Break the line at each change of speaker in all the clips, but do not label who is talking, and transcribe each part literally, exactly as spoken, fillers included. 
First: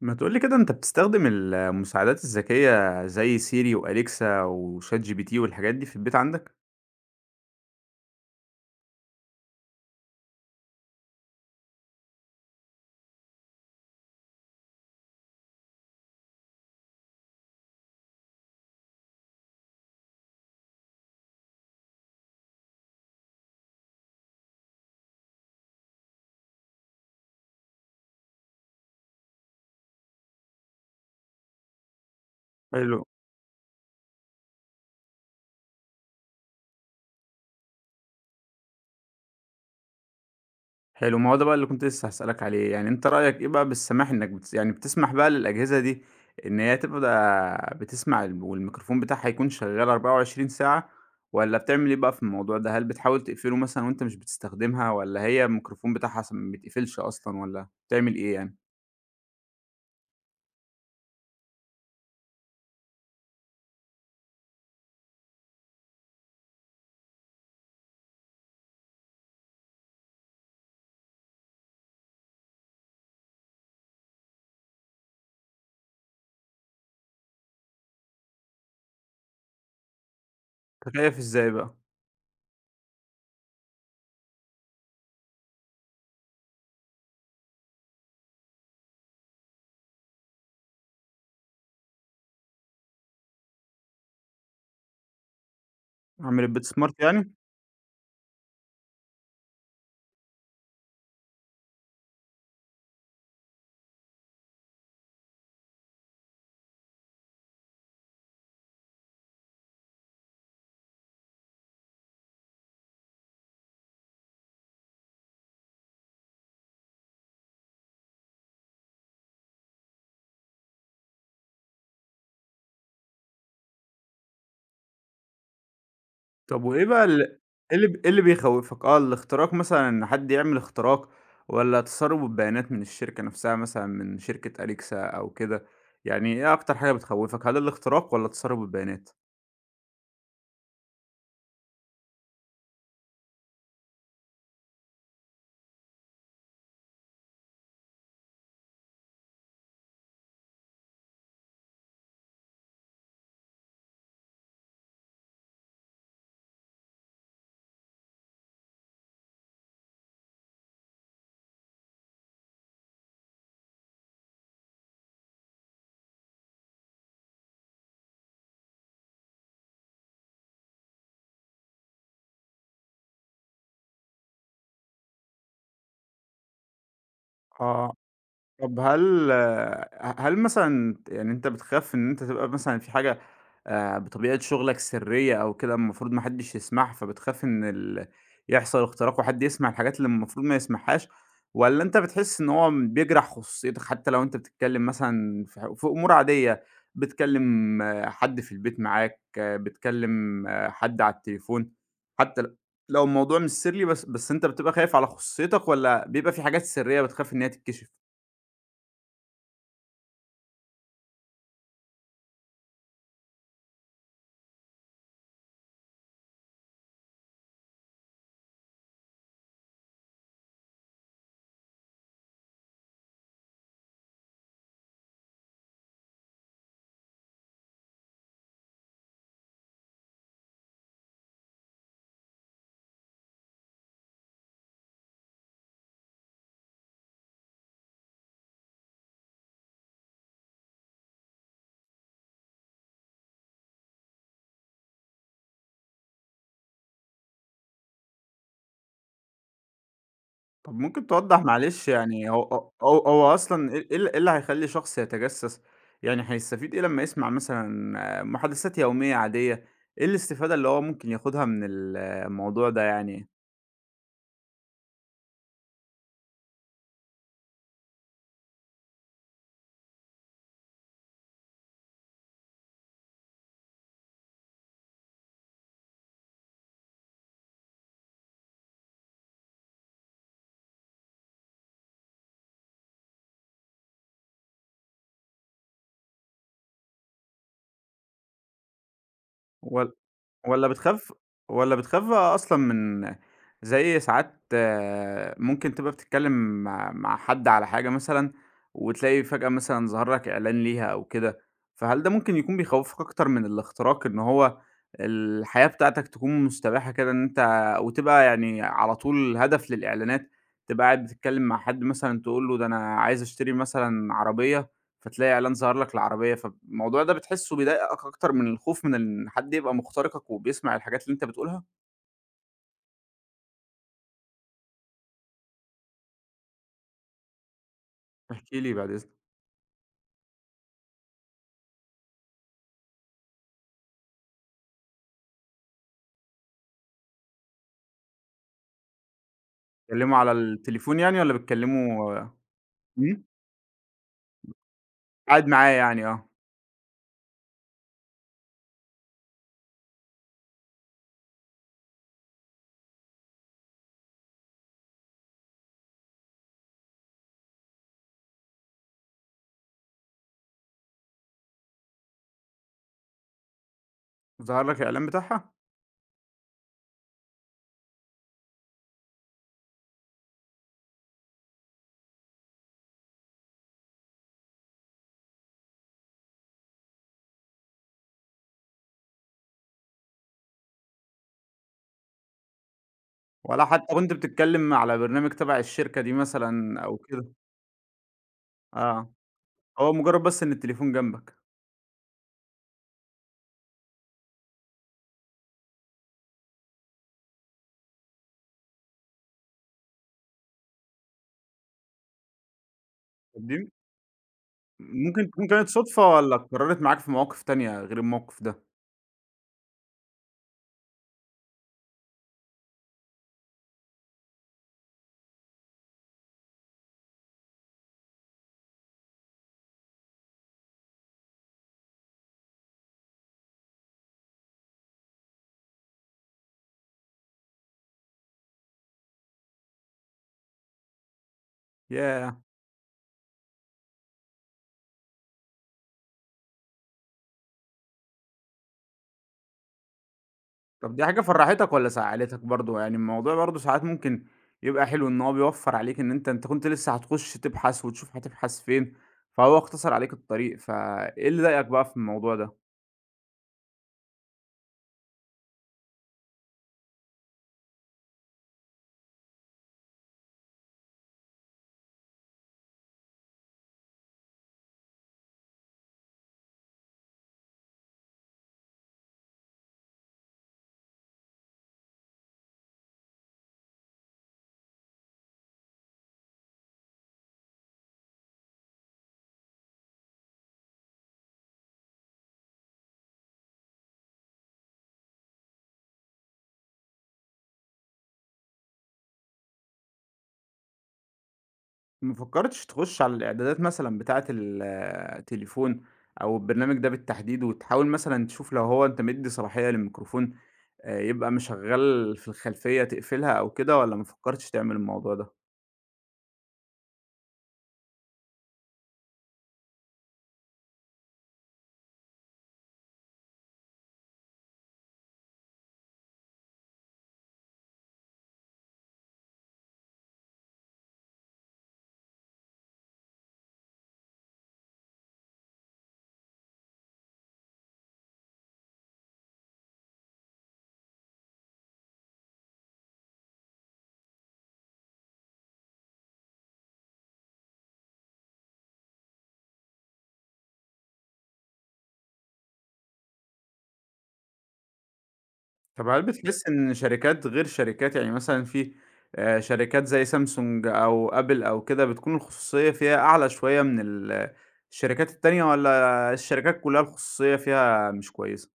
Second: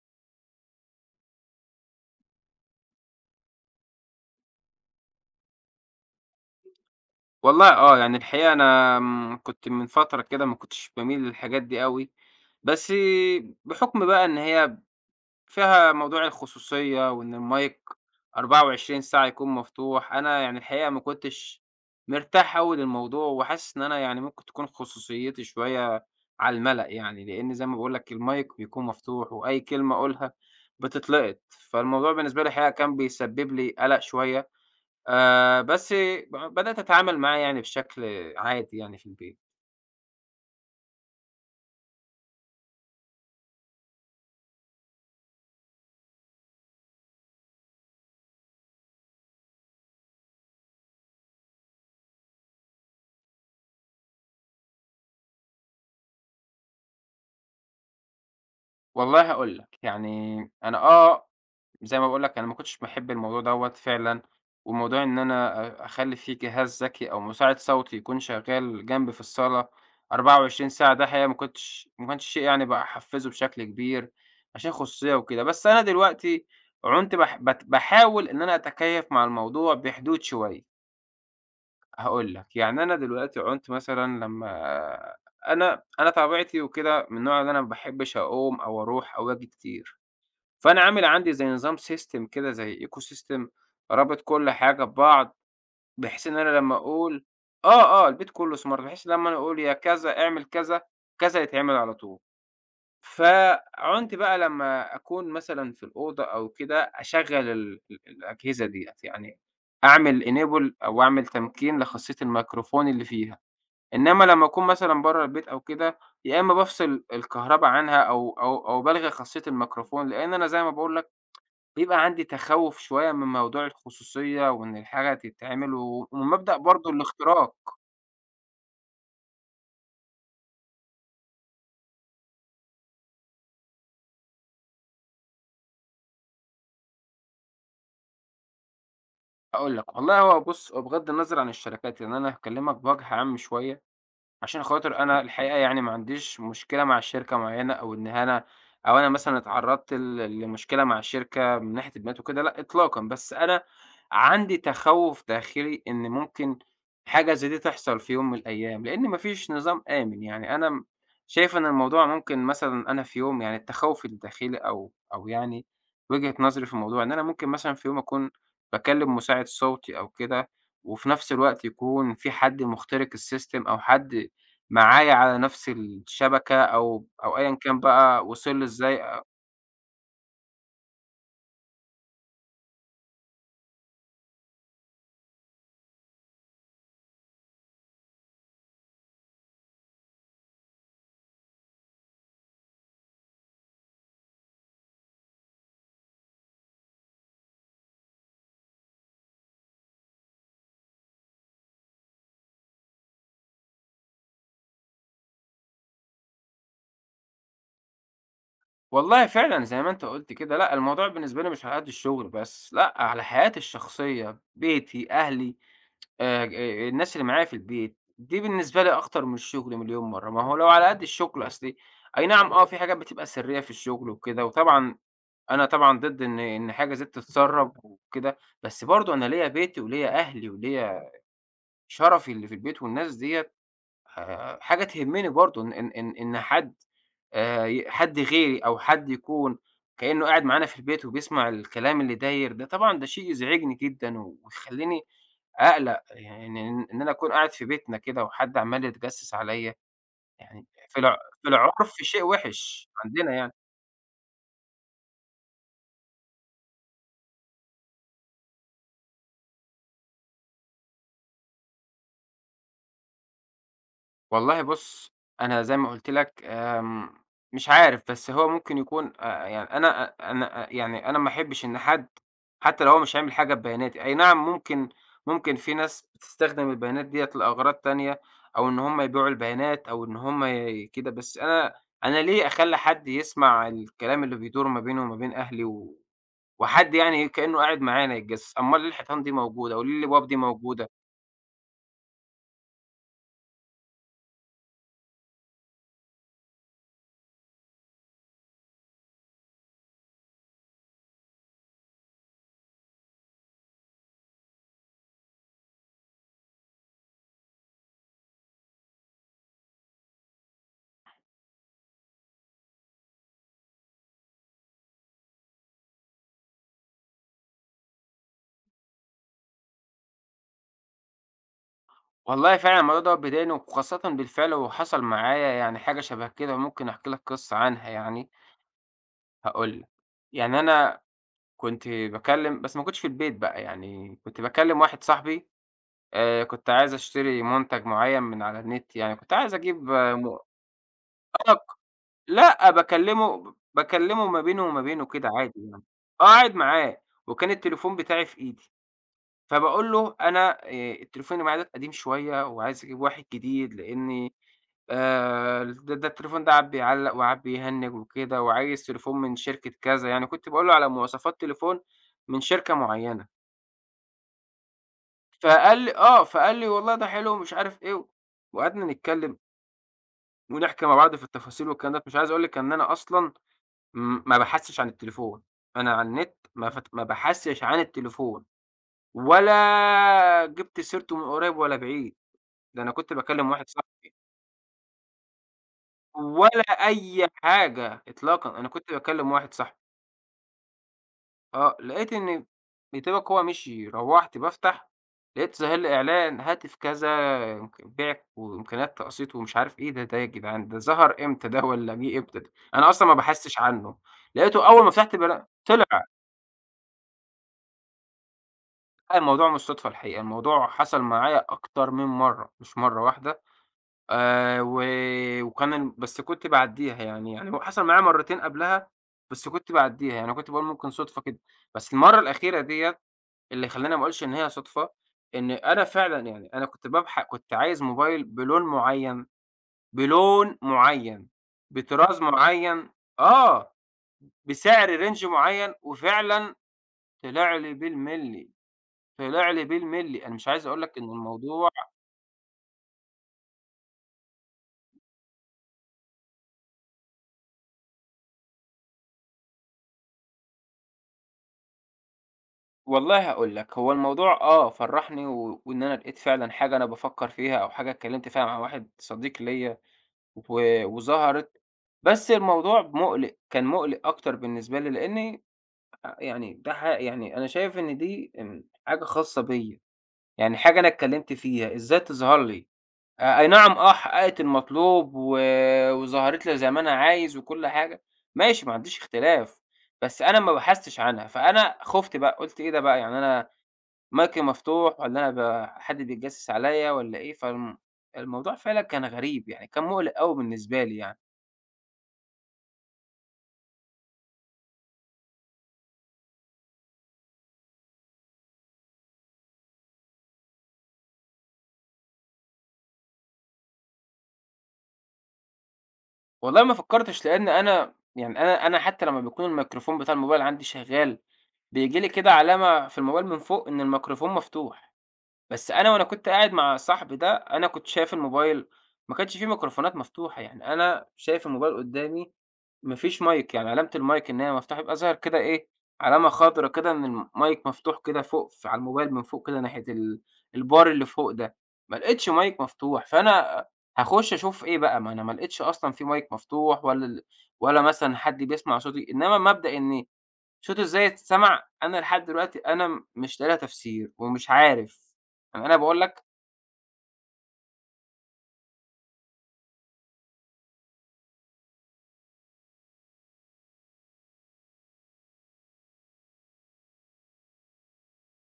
ما تقول لي كده أنت بتستخدم المساعدات الذكية زي سيري وأليكسا وشات جي بي تي والحاجات دي في البيت عندك؟
والله آه، يعني الحقيقة أنا آمم، كنت من فترة كده ما كنتش باميل للحاجات دي أوي، بس بحكم بقى إن هي فيها موضوع الخصوصية وإن المايك أربعة وعشرين ساعة يكون مفتوح، أنا يعني الحقيقة ما كنتش مرتاح أوي للموضوع، وحاسس إن أنا يعني ممكن تكون خصوصيتي شوية على المَلأ يعني، لإن زي ما باقول لك المايك بيكون مفتوح وأي كلمة أقولها بتتلقط، فالموضوع بالنسبة لي الحقيقة كان
حلو.
بيسبب لي قلق شوية. آآ بس ب بدأت أتعامل معاه يعني بشكل عادي يعني في البيت.
حلو، ما هو ده بقى اللي كنت لسه هاسألك عليه. يعني أنت رأيك إيه بقى بالسماح إنك بتس يعني بتسمح بقى للأجهزة دي إن هي تبقى بتسمع ال والميكروفون بتاعها يكون شغال أربعة وعشرين ساعة، والّا بتعمل إيه بقى في الموضوع ده؟ هل بتحاول تقفله مثلًا وأنت مش بتستخدمها، والّا هي الميكروفون بتاعها س ما بيتقفلش أصلًا، والّا بتعمل إيه يعني؟
والله هاقول لك، يعني أنا آه، زي ما باقول لك أنا ما كنتش باحب الموضوع دوّة فعلًا، وموضوع إن أنا أ أخلّي في جهاز ذكي أو مساعد صوتي يكون شغال جنبي في الصالة أربعة وعشرين ساعة، ده حقيقة ما كنتش ما كانش شيء يعني باحفّزه بشكل كبير عشان خصوصية وكده. بس أنا دلوقتي عُنت باح بت باحاول إن أنا أتكيّف مع الموضوع بحدود شوية.
أنت شايف إزاي بقى؟
هاقول لك، يعني أنا دلوقتي عُنت مثلًا لمّا أنا أنا طبيعتي وكده من النوع اللي أنا ما باحبش أقوم أو أروح أو آجي كتير، فأنا عامل عندي زي نظام system كده زي eco system رابط كل حاجة ببعض، بحيث إن
أعمل
أنا
البيت
لمّا
سمارت
أقول
يعني؟
آه، آه، البيت كله smart بحيث لمّا أنا أقول يا كذا اعمل كذا، كذا يتعمل على طول. فعنت بقى لمّا أكون مثلًا في الأوضة أو كده أشغّل ال ال الأجهزة ديّة، يعني أعمل enable أو أعمل تمكين لخاصية الميكروفون اللي فيها، إنّما لمّا أكون مثلًا برّه البيت أو كده، يا إمّا بافصل الكهربا عنها أو أو أو بالغي خاصية الميكروفون، لإن أنا زي ما باقول لك بيبقى عندي تخوّف شوية من موضوع الخصوصية وإن الحاجة تتعمل و ومن مبدأ
طب وإيه
برضه
بقى ال
الاختراق.
إيه اللي ب إيه اللي بيخوّفك؟ آه، الاختراق مثلًا، إن حد يعمل اختراق، والّا تسرب البيانات من الشركة نفسها مثلًا، من شركة أليكسا أو كده. يعني إيه أكتر حاجة بتخوّفك، هل الاختراق والّا تسرب البيانات؟
هاقول لك، والله هو بُص، هو بغض النظر عن الشركات، لإن أنا هاكلّمك بوجه عام شوية. عشان خاطر أنا الحقيقة يعني ما عنديش مشكلة مع شركة معيّنة أو إن أنا أو أنا مثلًا اتعرّضت ل لمشكلة مع شركة من ناحية البيانات وكده لأ إطلاقًا، بس أنا عندي تخوُّف داخلي إن ممكن حاجة زي دي تحصل في يوم من الأيام، لإن ما فيش نظام آمن، يعني أنا م شايف إن الموضوع ممكن مثلًا أنا في يوم يعني التخوُّف الداخلي أو أو يعني وجهة نظري في الموضوع إن أنا ممكن مثلًا في يوم أكون باكلّم مساعد صوتي أو كده، وفي نفس الوقت يكون في حد مخترق السيستم أو حد معايا على نفس الشبكة أو أو أيًا كان
آه.
بقى وصل له
طب
إزاي أ.
هل ه هل مثلًا يعني أنت بتخاف إن أنت تبقى مثلًا في حاجة آآ بطبيعة شغلك سرية أو كده المفروض ما حدش يسمعها، فبتخاف إن ال يحصل اختراق وحد يسمع الحاجات اللي المفروض ما يسمعهاش، والّا أنت بتحس إن هو بيجرح خصوصيتك حتى لو أنت بتتكلم مثلًا في ح في أمور عادية، بتكلم آه، حد في البيت معاك، آه، بتكلم آه، حد على التليفون، حتى ل لو الموضوع مش سري، بس بس أنت بتبقى خايف على خصوصيتك، والّا بيبقى في حاجات سرية بتخاف إن هي تتكشف؟
والله فعلًا زي ما أنت قُلت كده، لأ الموضوع بالنسبة لي مش على قد الشغل بس، لأ على حياتي الشخصية، بيتي، أهلي، آآ آآ الناس اللي معايا في البيت، دي بالنسبة لي أخطر من الشغل مليون مرّة، ما هو لو على قد الشغل أصلي أي نعم آه في حاجات بتبقى سرية في الشغل وكده، وطبعًا أنا طبعًا ضد إن إن حاجة زي تتسرّب وكده، بس برضه أنا ليّا بيتي وليّا أهلي وليّا شرفي اللي في البيت والناس ديّة آآ حاجة تهمّني برضه إن إن إن إن حد آآ ي حد غيري أو حد يكون كإنّه قاعد معانا في البيت وبيسمع الكلام اللي داير ده، طبعًا ده شيء يزعجني جدًا ويخلّيني أقلق، يعني إن إن أنا أكون قاعد في بيتنا كده وحد عمّال يتجسّس عليّا، يعني
طب
في
ممكن
الع
توضّح
في
معلش،
العُرف شيء
يعني هو هو
وِحِش
هو هو
عندنا يعني.
أصلًا إيه إيه ال إيه اللي هيخلّي شخص يتجسّس؟ يعني هيستفيد إيه لمّا يسمع مثلًا آه، محادثات يومية عادية؟ إيه الاستفادة اللي هو ممكن ياخدها من الموضوع ده يعني؟
والله بُص، أنا زي ما قُلت لك، آمم، مش عارف، بس هو ممكن يكون آآ، يعني أنا أ أنا أ يعني أنا ما أحبّش إن حد حتى لو هو مش هيعمل حاجة ببياناتي، أي نعم ممكن ممكن في ناس بتستخدم البيانات ديّة لأغراض تانية، أو إن هُم يبيعوا البيانات أو إن هُم ي كده، بس أنا أنا ليه أخلّي حد يسمع الكلام اللي بيدور ما بيني وما بين أهلي و وحد يعني كإنه قاعد معانا يتجسس، أمّال ليه الحيطان دي موجودة
و
وليه الأبواب دي
والّا
موجودة؟
بتخاف والّا بتخاف أصلًا من زي ساعات آه، ممكن تبقى بتتكلم مع مع حد على حاجة مثلًا، وتلاقي فجأة مثلًا ظهر لك إعلان ليها أو كده، فهل ده ممكن يكون بيخوّفك أكتر من الاختراق، إن هو الحياة بتاعتك تكون مستباحة كده، إن أنت وتبقى يعني على طول هدف للإعلانات، تبقى قاعد بتتكلم مع حد مثلًا تقول له ده أنا عايز أشتري مثلًا عربية، فتلاقي إعلان ظهر لك العربية، فالموضوع ده بتحسّه بيضايقك أكتر من الخوف من إن حد يبقى مخترقك وبيسمع الحاجات اللي أنت بتقولها؟
والله فعلًا الموضوع دوّة بيضايقني وخاصةً بالفعل وحصل معايا يعني حاجة شبه كده ممكن أحكي لك قصة عنها يعني،
احكِ لي بعد إذنك.
هاقول لك. يعني أنا كنت باكلّم بس ما كنتش في البيت بقى يعني كنت باكلّم واحد صاحبي، آآ، كنت عايز أشتري منتج معيّن من على النت يعني كنت عايز أجيب آه،
بتتكلموا على
م
التليفون يعني والّا
آه،
بتكلموا؟
لأ
إمم،
باكلّمه باكلّمه ما بينه وما بينه كده
قاعد
عادي
معاه
يعني،
يعني
آه
آه.
قاعد معاه، وكان التليفون بتاعي في إيدي. فباقول له: "أنا آآ التليفون اللي معايا ده قديم شوية وعايز أجيب واحد جديد لإني آآ د ده التليفون ده قعد بيعلّق وقعد بيهنِّج وكده وعايز تليفون من شركة كذا." يعني كنت باقول له على مواصفات تليفون من شركة معيّنة.
ظهر لك الإعلان بتاعها؟
فقال لي آه. فقال لي: "والله ده حلو." ومش عارف إيه و وقعدنا نتكلّم ونحكي مع بعض في التفاصيل والكلام ده. مش عايز أقول لِك إن أنا أصلًا م ما بابحثش عن التليفون. أنا على النت ما فت ما بابحثش عن التليفون ولا جِبت سيرته من قريب ولا بعيد. ده أنا كنت باكلّم
ولا
واحد
حتى
صاحبي،
وأنت بتتكلم على برنامج تبع الشركة دي
ولا
مثلًا أو
أي
كده؟
حاجة إطلاقًا، أنا كنت
آه،
باكلّم واحد صاحبي،
هو مجرد بس إن التليفون جنبك.
آه، لقيت إن بتبعك هو مشي، روّحت بافتح لقيت ظاهر لي إعلان هاتف كذا إمك بيعِك وإمكانيات تقسيط ومش عارف إيه ده، ده يا جدعان ده ظهر إمتى ده والّا جِه إمتى ده؟ أنا أصلًا ما
طب
باحسّش
دي
عنّه، لقيته أول ما فتحت
ممكن
بلا
تكون كانت
طلع.
صدفة، والّا اتكررت معاك في مواقف تانية غير الموقف ده؟
لأ الموضوع مش صدفة الحقيقة، الموضوع حصل معايا أكتر من مرّة، مش مرّة واحدة. آآ و وكان ال بس كنت باعدّيها يعني، يعني هو حصل معايا مرّتين قبلها، بس كنت باعدّيها، يعني كنت باقول ممكن صُدفة كده، بس المَرّة الأخيرة ديّة اللي خلّاني ما أقولش إن هي صُدفة، إن أنا فعلًا يعني أنا كنت بابح كنت عايز موبايل بلون معيّن، بلون معيّن، بطراز
ياه!
معيّن، آه، بسعر رينج معيّن وفعلًا طلع لي بالمِلّي، طلع لي بالمِلّي، أنا مش عايز أقول
طب
لك إن
دي حاجة
الموضوع.
فرّحتك والّا زعّلتك برضه؟ يعني الموضوع برضه ساعات ممكن يبقى حلو إن هو بيوفّر عليك، إن أنت أنت كنت لسه هتخُش تبحث وتشوف هتبحث فين، فهو اختصر عليك الطريق، فإيه اللي ضايقك بقى في الموضوع ده؟
والله هاقول لك، هو الموضوع آه فرّحني و وإن أنا لقيت فعلًا حاجة أنا بافكّر فيها أو حاجة اتكلّمت فيها مع واحد صديق ليّا و وظهرت، بس الموضوع مُقلِق، كان مُقلِق أكتر بالنسبة لي لإنّي أ يعني ده ح يعني أنا شايف إن دي إمم حاجة خاصة بيّا، يعني حاجة أنا اتكلّمت فيها إزاي تظهر لي؟ أ أي نعم آه حقّقت المطلوب و وظهرت لي زي ما أنا عايز وكل حاجة، ماشي ما عنديش اختلاف، بس أنا ما بحثتش عنها، فأنا خُفت بقى قُلت إيه ده بقى يعني أنا مايكي مفتوح والّا أنا ب حد بيتجسس عليَّ والّا إيه، فالم الموضوع فعلًا كان غريب، يعني كان مُقلق أوي بالنسبة لي يعني.
ما فكّرتش تخُش على الإعدادات مثلًا بتاعة التليفون أو البرنامج ده بالتحديد، وتحاول مثلًا تشوف لو هو أنت مدّي صلاحية للميكروفون، آآ يبقى مشغّل في الخلفية تقفلها أو كده، والّا ما فكّرتش تعمل الموضوع ده؟
والله ما فكّرتش لإن أنا يعني أنا أنا حتى لمّا بيكون الميكروفون بتاع الموبايل عندي شغّال، بييجي لي كده علامة في الموبايل من فوق إن الميكروفون مفتوح، بس أنا وأنا كنت قاعد مع صاحبي ده، أنا كنت شايف الموبايل ما كانش في ميكروفونات مفتوحة، يعني أنا شايف الموبايل قُدّامي ما فيش مايك، يعني علامة المايك إن هي مفتوحة يبقى ظاهر كده إيه، علامة خضرا كده إن المايك مفتوح كده فوق ف على الموبايل من فوق كده ناحية ال البار اللي فوق ده، ما لقيتش مايك مفتوح، فأنا هاخش أشوف إيه بقى، ما أنا ما لقيتش أصلًا في مايك مفتوح ولا ال ولا مثلًا حد بيسمع صوتي، إنما مبدأ إن صوتي إزاي يتسمع، أنا لحد دلوقتي أنا م مش لاقي لها تفسير ومش عارف، يعني أنا
طب
باقول
هل
لك.
بتحس إن شركات غير شركات، يعني مثلًا في آآ، شركات زي سامسونج أو آبل أو كده، بتكون الخصوصية فيها أعلى شوية من ال الشركات التانية، والّا الشركات كلها الخصوصية فيها مش كويسة؟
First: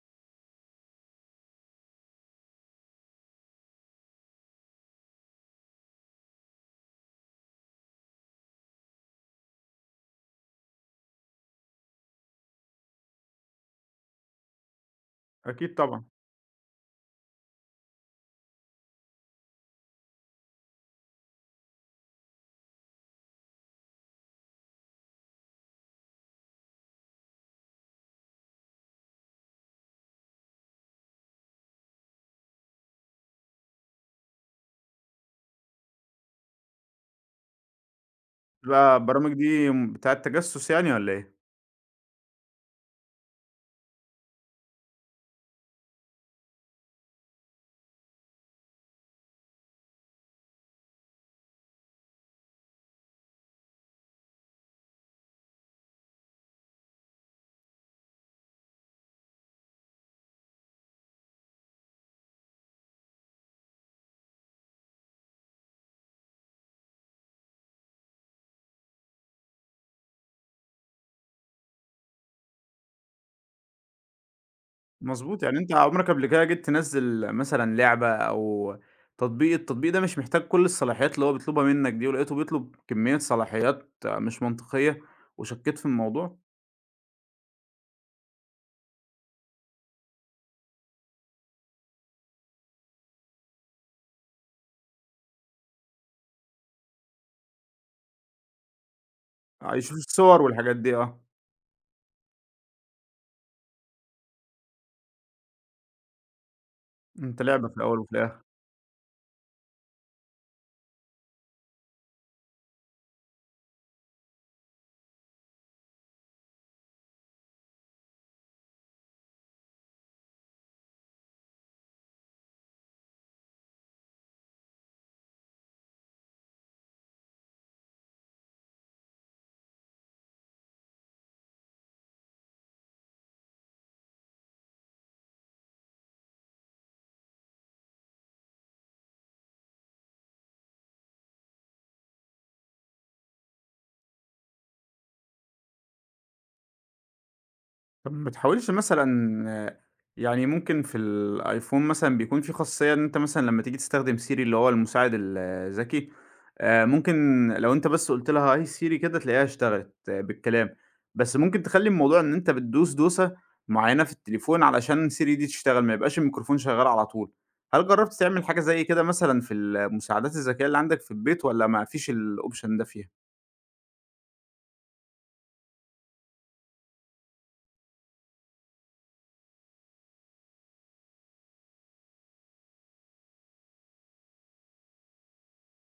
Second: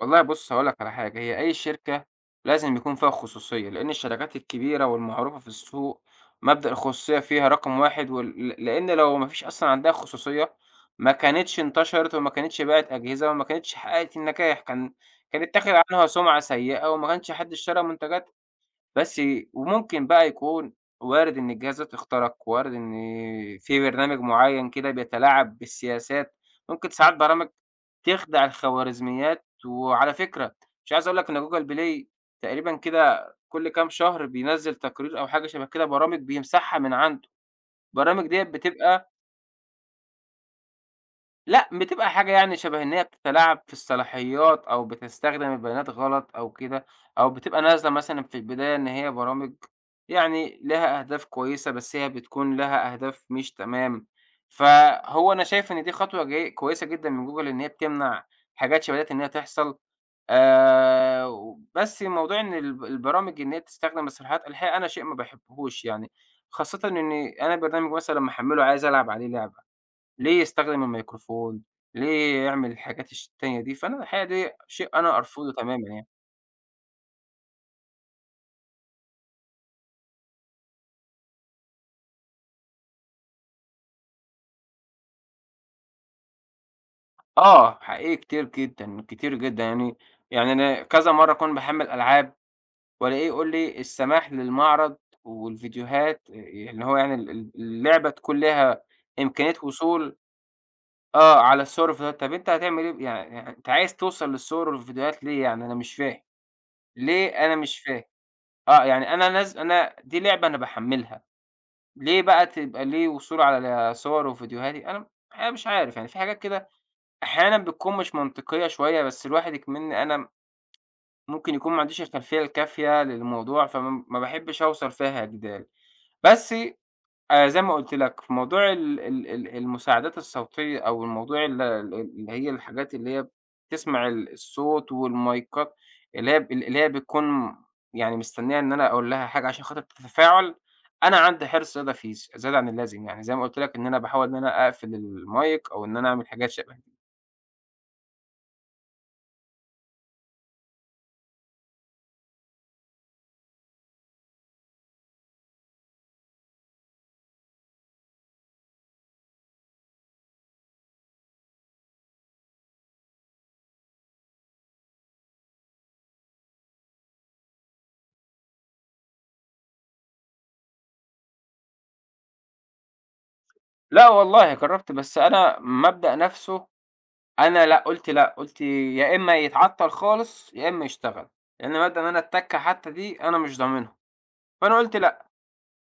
والله بُص هاقول لك على حاجة، هي أي شركة لازم يكون فيها خصوصية، لإن الشركات الكبيرة والمعروفة في السوق مبدأ الخصوصية فيها رقم واحد وال ل لإن لو ما فيش أصلًا عندها خصوصية ما كانتش انتشرت وما كانتش باعت أجهزة وما كانتش حققت النجاح، كان كان اتاخد
أكيد طبعًا.
عنها سُمعة سيئة وما كانش حد اشترى منتجاتها. بس وممكن بقى يكون وارد إن الجهازات اخترق، وارد إن في برنامج معيّن كده بيتلاعب بالسياسات، ممكن ساعات برامج تخدع الخوارزميات، وعلى فكرة مش عايز أقول لك إن Google Play تقريبًا كده كل كام شهر بينزّل تقرير أو حاجة شبه كده برامج بيمسحها من عنده، البرامج ديّة
بتبقى
بتبقى
البرامج دي بتاعة تجسس يعني والّا إيه؟
لأ، بتبقى حاجة يعني شبه إن هي بتتلاعب في الصلاحيات أو بتستخدم البيانات غلط أو كده، أو بتبقى نازلة مثلًا في البداية إن هي برامج يعني لها أهداف كويسة، بس هي بتكون لها أهداف مش تمام. فهو أنا شايف إن دي خطوة جي كويسة جدًا من Google إن هي بتمنع حاجات شبه ديّة إن هي تحصل، آآ، وبس موضوع إن الب البرامج إن هي تستخدم الصلاحيات الحقيقة أنا شيء ما باحبهوش يعني، خاصةً إن أنا برنامج مثلًا لمّا أحمّله عايز ألعب عليه لعبة. ليه يستخدم الميكروفون، ليه يعمل الحاجات الش التانية دي، فأنا الحقيقة دي شيء أنا
مضبوط.
أرفضه
يعني أنت
تمامًا يعني.
عمرك قبل كده جيت تنزّل مثلًا لعبة أو تطبيق، التطبيق ده مش محتاج كل الصلاحيات اللي هو بيطلبها منك دي، ولقيته بيطلب كمية صلاحيات آه، مش منطقية، وشكيت في الموضوع؟
آه، حقيقي كتير جدًا، كتير جدًا يعني يعني أنا كذا مرّة أكون باحمّل ألعاب وألاقيه يقول لي السماح للمعرض والفيديوهات آآ اللي هو يعني ال ال اللعبة تكون ليها إمكانية
آه، يشوف
وصول
الصور والحاجات دي آه،
آه، على الصور والفيديوهات، طَب أنت هتعمل إيه ب يعني يعني أنت عايز توصل للصور والفيديوهات ليه يعني أنا مش فاهم، ليه
أنت
أنا
لعبة في
مش
الأول
فاهم،
وفي الآخر.
آه، يعني أنا نازل أنا دي لعبة أنا باحمّلها. ليه بقى تبقى ليه وصول على صور وفيديوهاتي؟ أنا أنا مش عارف، يعني في حاجات كده أحيانًا بتكون مش منطقية شوية، بس الواحد إكمنّي أنا ممكن يكون ما عنديش الخلفية الكافية للموضوع، فما ما باحبش أوصل فيها جدال. بس آآ زي ما قُلت لك، في موضوع ال ال ال المساعدات الصوتية أو الموضوع ال ال اللي هي الحاجات اللي هي بتسمع ال الصوت والمايكات اللي هي ب اللي هي بتكون يعني مستنية إن أنا أقول لها حاجة عشان خاطر تتفاعل، أنا عندي حرص زيادة في ز زيادة عن اللازم، يعني زي ما قُلت لك إن أنا باحاول إن أنا أقفل المايك أو إن أنا أعمل حاجات شبه دي.
طب ما بتحاولش مثلًا آه، يعني ممكن في الأيفون مثلًا بيكون في خاصية، إن أنت مثلًا لمّا تيجي تستخدم سيري اللي هو المساعد الذكي، آآ ممكن لو أنت بس قُلت لها هاي سيري كده تلاقيها اشتغلت آه، بالكلام، بس ممكن تخلّي الموضوع إن أنت بتدوس دوسة معيّنة في التليفون علشان سيري دي تشتغل، ما يبقاش الميكروفون شغال على طول. هل جرّبت تعمل حاجة زي كده مثلًا في المساعدات الذكية اللي عندك في البيت، والّا ما فيش الoption ده فيها؟
لأ والله جرّبت، بس أنا مبدأ نَفْسه أنا لأ، قُلت لأ، قُلت يا إمّا يتعطّل خالص، يا إمّا يشتغل، لإن مبدأ إن أنا التَّكّة حتى دي أنا مش ضامنها. فأنا قُلت لأ،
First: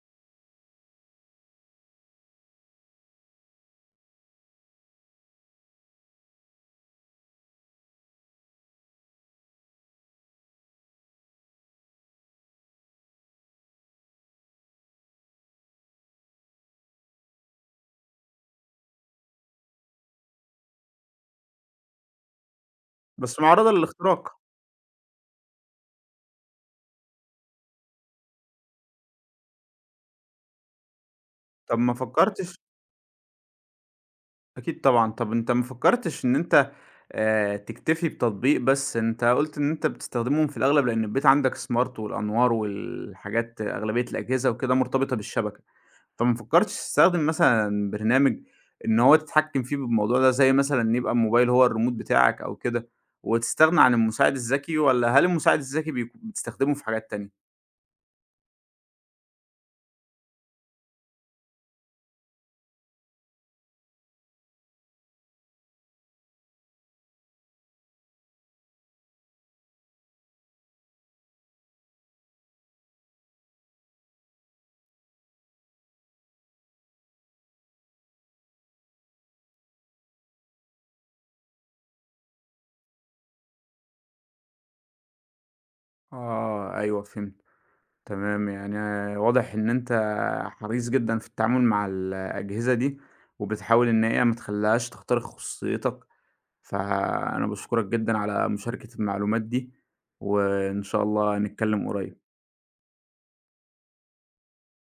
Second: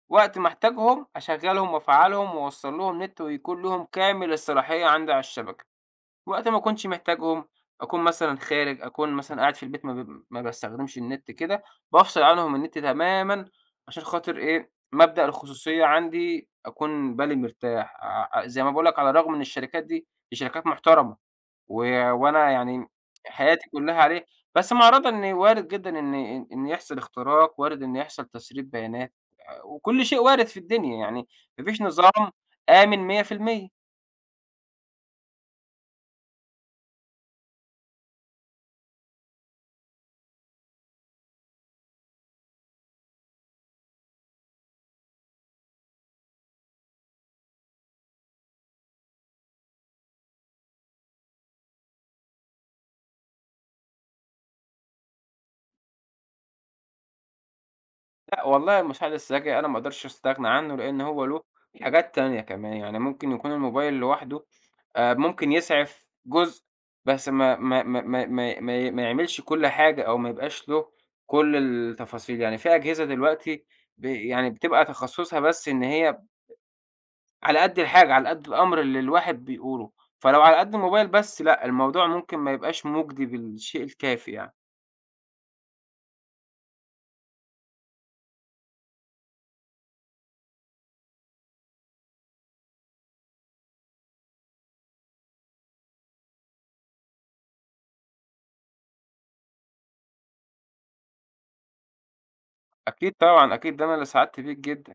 وقت ما احتاجهم أشغّلهم وأفعّلهم وأوصّل لهم نت ويكون لهم كامل الصلاحية عندي على الشبكة، وقت ما أكونش محتاجهم أكون مثلًا خارج، أكون مثلًا قاعد في البيت ما ب ما باستخدمش النت كده، بافصل عنهم النت تمامًا عشان خاطر إيه، مبدأ الخصوصية عندي أكون بالي مرتاح، ع ع- زي ما باقول لك على الرغم إن الشركات دي دي شركات محترمة. و وأنا يعني
بس
حياتي
معرضة
كلّها عليه،
للاختراق.
بس مع رضا إن وارد جدًا إن إن إن يحصل اختراق، وارد إن يحصل تسريب بيانات، آآ وكل شيء وارد في الدنيا، يعني ما
طب
فيش
ما
نظام
فكّرتش
آمن مية في المية.
أكيد طبعًا. طب أنت ما فكّرتش إن أنت آآ تكتفي بتطبيق بس، أنت قُلت إن أنت بتستخدمهم في الأغلب لإن البيت عندك smart، والأنوار والحاجات أغلبية الأجهزة وكده مرتبطة بالشبكة، فما فكّرتش تستخدم مثلًا برنامج إن هو تتحكّم فيه بالموضوع ده، زي مثلًا يبقى الموبايل هو الريموت بتاعك أو كده، وتستغنى عن المساعد الذكي، والّا هل المساعد الذكي بيك بتستخدمه في حاجات تانية؟
لأ والله المشاهد الذكية أنا ما اقدرش أستغنى عنه، لإن هو له حاجات تانية كمان، يعني ممكن يكون الموبايل لوحده آآ ممكن يسعف جزء بس ما ما ما ما ما ما ما يعملش كل حاجة أو ما يبقاش له كل التفاصيل، يعني في أجهزة دلوقتي ب يعني بتبقى تخصُّصها بس إن هي على قد الحاجة، على قد الأمر اللي الواحد بيقوله، فلو على قد الموبايل بس لأ، الموضوع ممكن ما يبقاش مُجدي بالشيء الكافي يعني.
آه، أيوه فهمت. تمام. يعني واضح إن أنت حريص جدًا في التعامل مع الأجهزة دي، وبتحاول إن هي ما تخليهاش تخترق خصوصيتك، فأنا باشكرك جدًا على مشاركة المعلومات دي، وإن شاء الله نتكلم قريب.
أكيد طبعًا، أكيد ده أنا اللي سعدت بيك جدًا.